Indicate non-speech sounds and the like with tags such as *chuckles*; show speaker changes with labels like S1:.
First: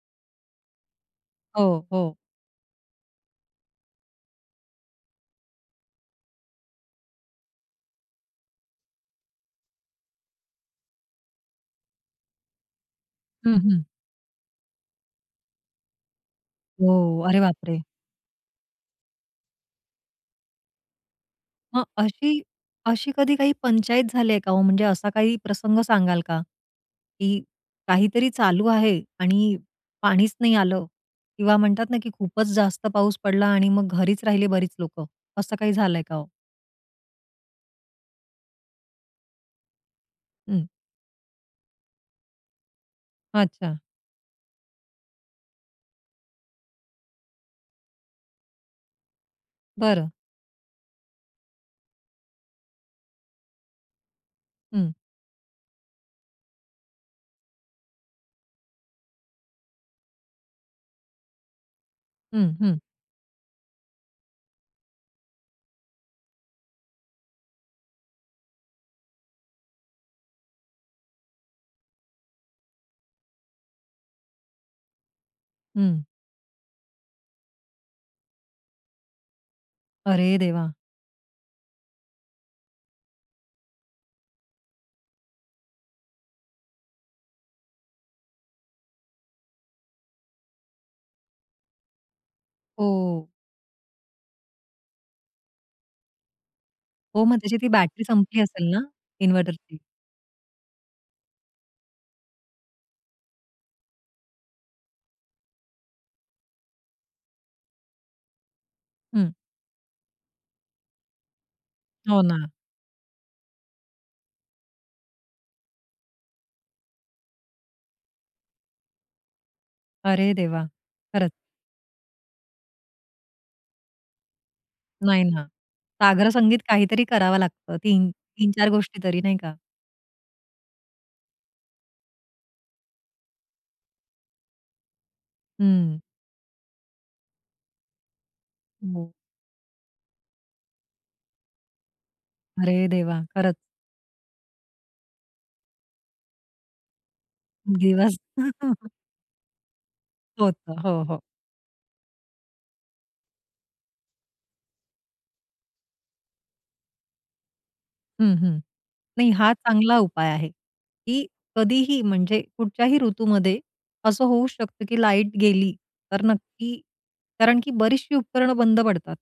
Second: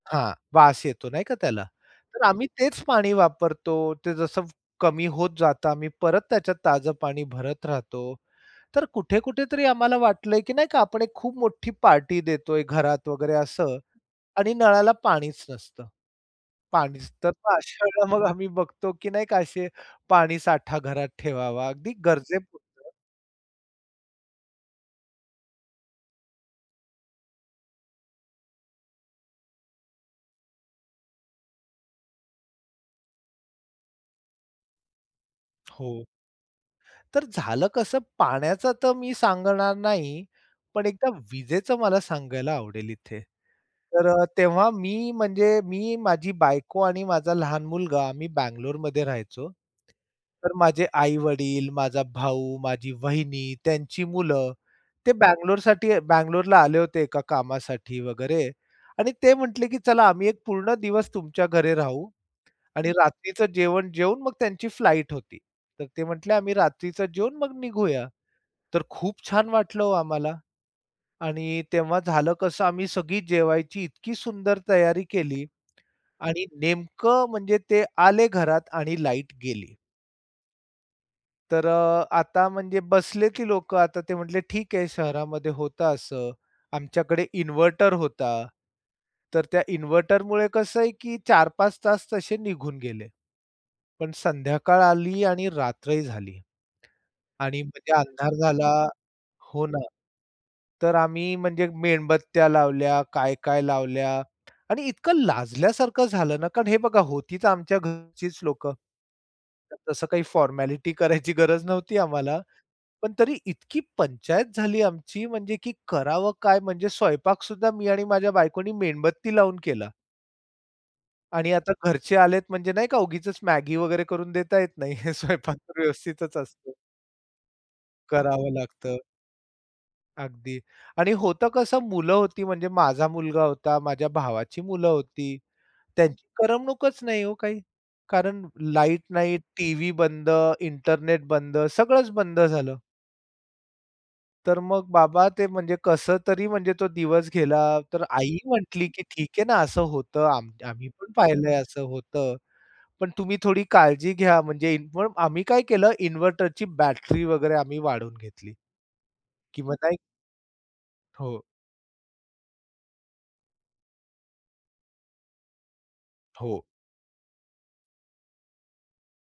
S1: हां. वास येतो नाही का त्याला?
S2: हो, हो.
S1: तर आम्ही तेच पाणी वापरतो, ते जसं कमी होत जातं आम्ही परत त्याच्यात ताजं पाणी भरत राहतो. तर कुठे-कुठे तरी आम्हाला वाटलंय, की नाही का? आपण एक खूप मोठी पार्टी देतोय घरात वगैरे
S2: हं,
S1: असं
S2: हं.
S1: आणि नळाला पाणीच नसतं. पाणीच
S2: हो.
S1: तर
S2: अरे
S1: मग
S2: बापरे!
S1: अशा वेळेला मग आम्ही बघतो, की नाही का? असे, पाणी साठा घरात ठेवावा
S2: मग
S1: अगदी गरजे
S2: अशी,
S1: पुरतं.
S2: अशी कधी काही पंचायत झालीये का ओ? म्हणजे असा काही प्रसंग सांगाल का? की काहीतरी चालू आहे आणि पाणीच नाही आलं किंवा म्हणतात ना, की खूपच जास्त पाऊस पडला आणि मग घरीच राहिले बरीच लोकं. असं काही झालंय
S1: हो.
S2: का ओ?
S1: तर झालं कसं पाण्याचा तर मी सांगणार नाही.
S2: हं.
S1: पण एकदा विजेचं मला सांगायला आवडेल इथे.
S2: अच्छा.
S1: तर अ, तेव्हा मी म्हणजे मी, माझी बायको आणि माझा लहान मुलगा आम्ही बेंगलोरमध्ये राहायचो.
S2: बरं.
S1: तर माझे आई-वडील, माझा भाऊ, माझी वाहिनी, त्यांची मुलं
S2: हं.
S1: ते बंगलोरसाठी बेंगलोरला आले होते एका कामासाठी वगैरे. आणि ते म्हटले, की "चला आम्ही 1 पूर्ण दिवस तुमच्या घरी राहू."
S2: हं, हं.
S1: आणि रात्रीच जेवण जेवून मग त्यांची फ्लाइट होती. तर ते म्हटले, "आम्ही रात्रीच जेवून मग निघूया." तर खूप छान वाटलं हो आम्हाला. आणि तेव्हा झालं कसं आम्ही सगळी जेवायची इतकी सुंदर तयारी केली
S2: हं.
S1: आणि नेमकं म्हणजे ते आले घरात आणि लाईट गेली.
S2: अरे देवा!
S1: तर अ, आता म्हणजे बसले, की लोक आता ते म्हटले, "ठीक आहे, शहरामध्ये होत असं, आमच्याकडे इन्व्हर्टर होता." तर त्या इन्व्हर्टरमुळे कसं आहे, की 4-5 तास तसे निघून गेले.
S2: हो.
S1: पण संध्याकाळ आली आणि रात्रही झाली.
S2: हो. मग त्याची
S1: आणि
S2: ती
S1: मग ते
S2: बॅटरी
S1: अंधार
S2: संपली असेल
S1: झाला,
S2: ना? इन्व्हर्टर
S1: हो ना. तर आम्ही म्हणजे मेणबत्त्या लावल्या, काय-काय लावल्या आणि इतकं लाजल्यासारखं झालं ना कारण हे बघा होतीच आमच्या घरचीच लोकं.
S2: हं.
S1: तसं काही फॉरमॅलिटी करायची गरज नव्हती
S2: हो
S1: आम्हाला.
S2: ना.
S1: पण तरी इतकी पंचायत झाली आमची म्हणजे, की करावं काय? म्हणजे स्वयंपाक सुद्धा मी आणि माझ्या बायकोनी मेणबत्ती लावून केला.
S2: अरे देवा! खरंच.
S1: आणि आता घरचे आलेत म्हणजे नाही का? उगीचच मॅगी वगैरे करून देता येत नाही. हे
S2: नाही ना.
S1: स्वयंपाक तर
S2: सागर
S1: व्यवस्थितच
S2: संगीत
S1: असतो.
S2: काहीतरी करावं लागतं. 3, तीन
S1: करावं
S2: चार
S1: लागतं.
S2: गोष्टी तरी नाही का?
S1: अगदी आणि होतं कसं मुलं होती, म्हणजे माझा मुलगा होता, माझ्या भावाची मुलं होती.
S2: हं.
S1: त्यांची करमणूकच नाही ओ काही. कारण लाईट
S2: *unintelligible*
S1: नाही, टीव्ही बंद, इंटरनेट बंद, सगळंच बंद झालं.
S2: अरे देवा! खरंच.
S1: तर मग बाबा ते म्हणजे कसं तरी म्हणजे तो दिवस गेला. तर
S2: दिवस.
S1: आई म्हटली,
S2: *chuckles*
S1: की "ठीक आहे ना असं होतं आम्ही
S2: होतं.
S1: आम्ही
S2: हो,
S1: पण
S2: हो.
S1: पाहिलंय असं होतं. पण तुम्ही थोडी काळजी घ्या म्हणजे इनव्ह आम्ही काय केलं इन्व्हर्टरची बॅटरी वगैरे आम्ही वाढवून
S2: हं,
S1: घेतली.
S2: हं. नाही, हा
S1: किंवा नाही
S2: चांगला उपाय आहे, की
S1: हो.
S2: कधीही म्हणजे कुठच्याही ऋतूमध्ये असं होऊ शकतं, की लाईट गेली, तर
S1: हो.
S2: नक्की कारण की बरीचशी उपकरणं बंद पडतात.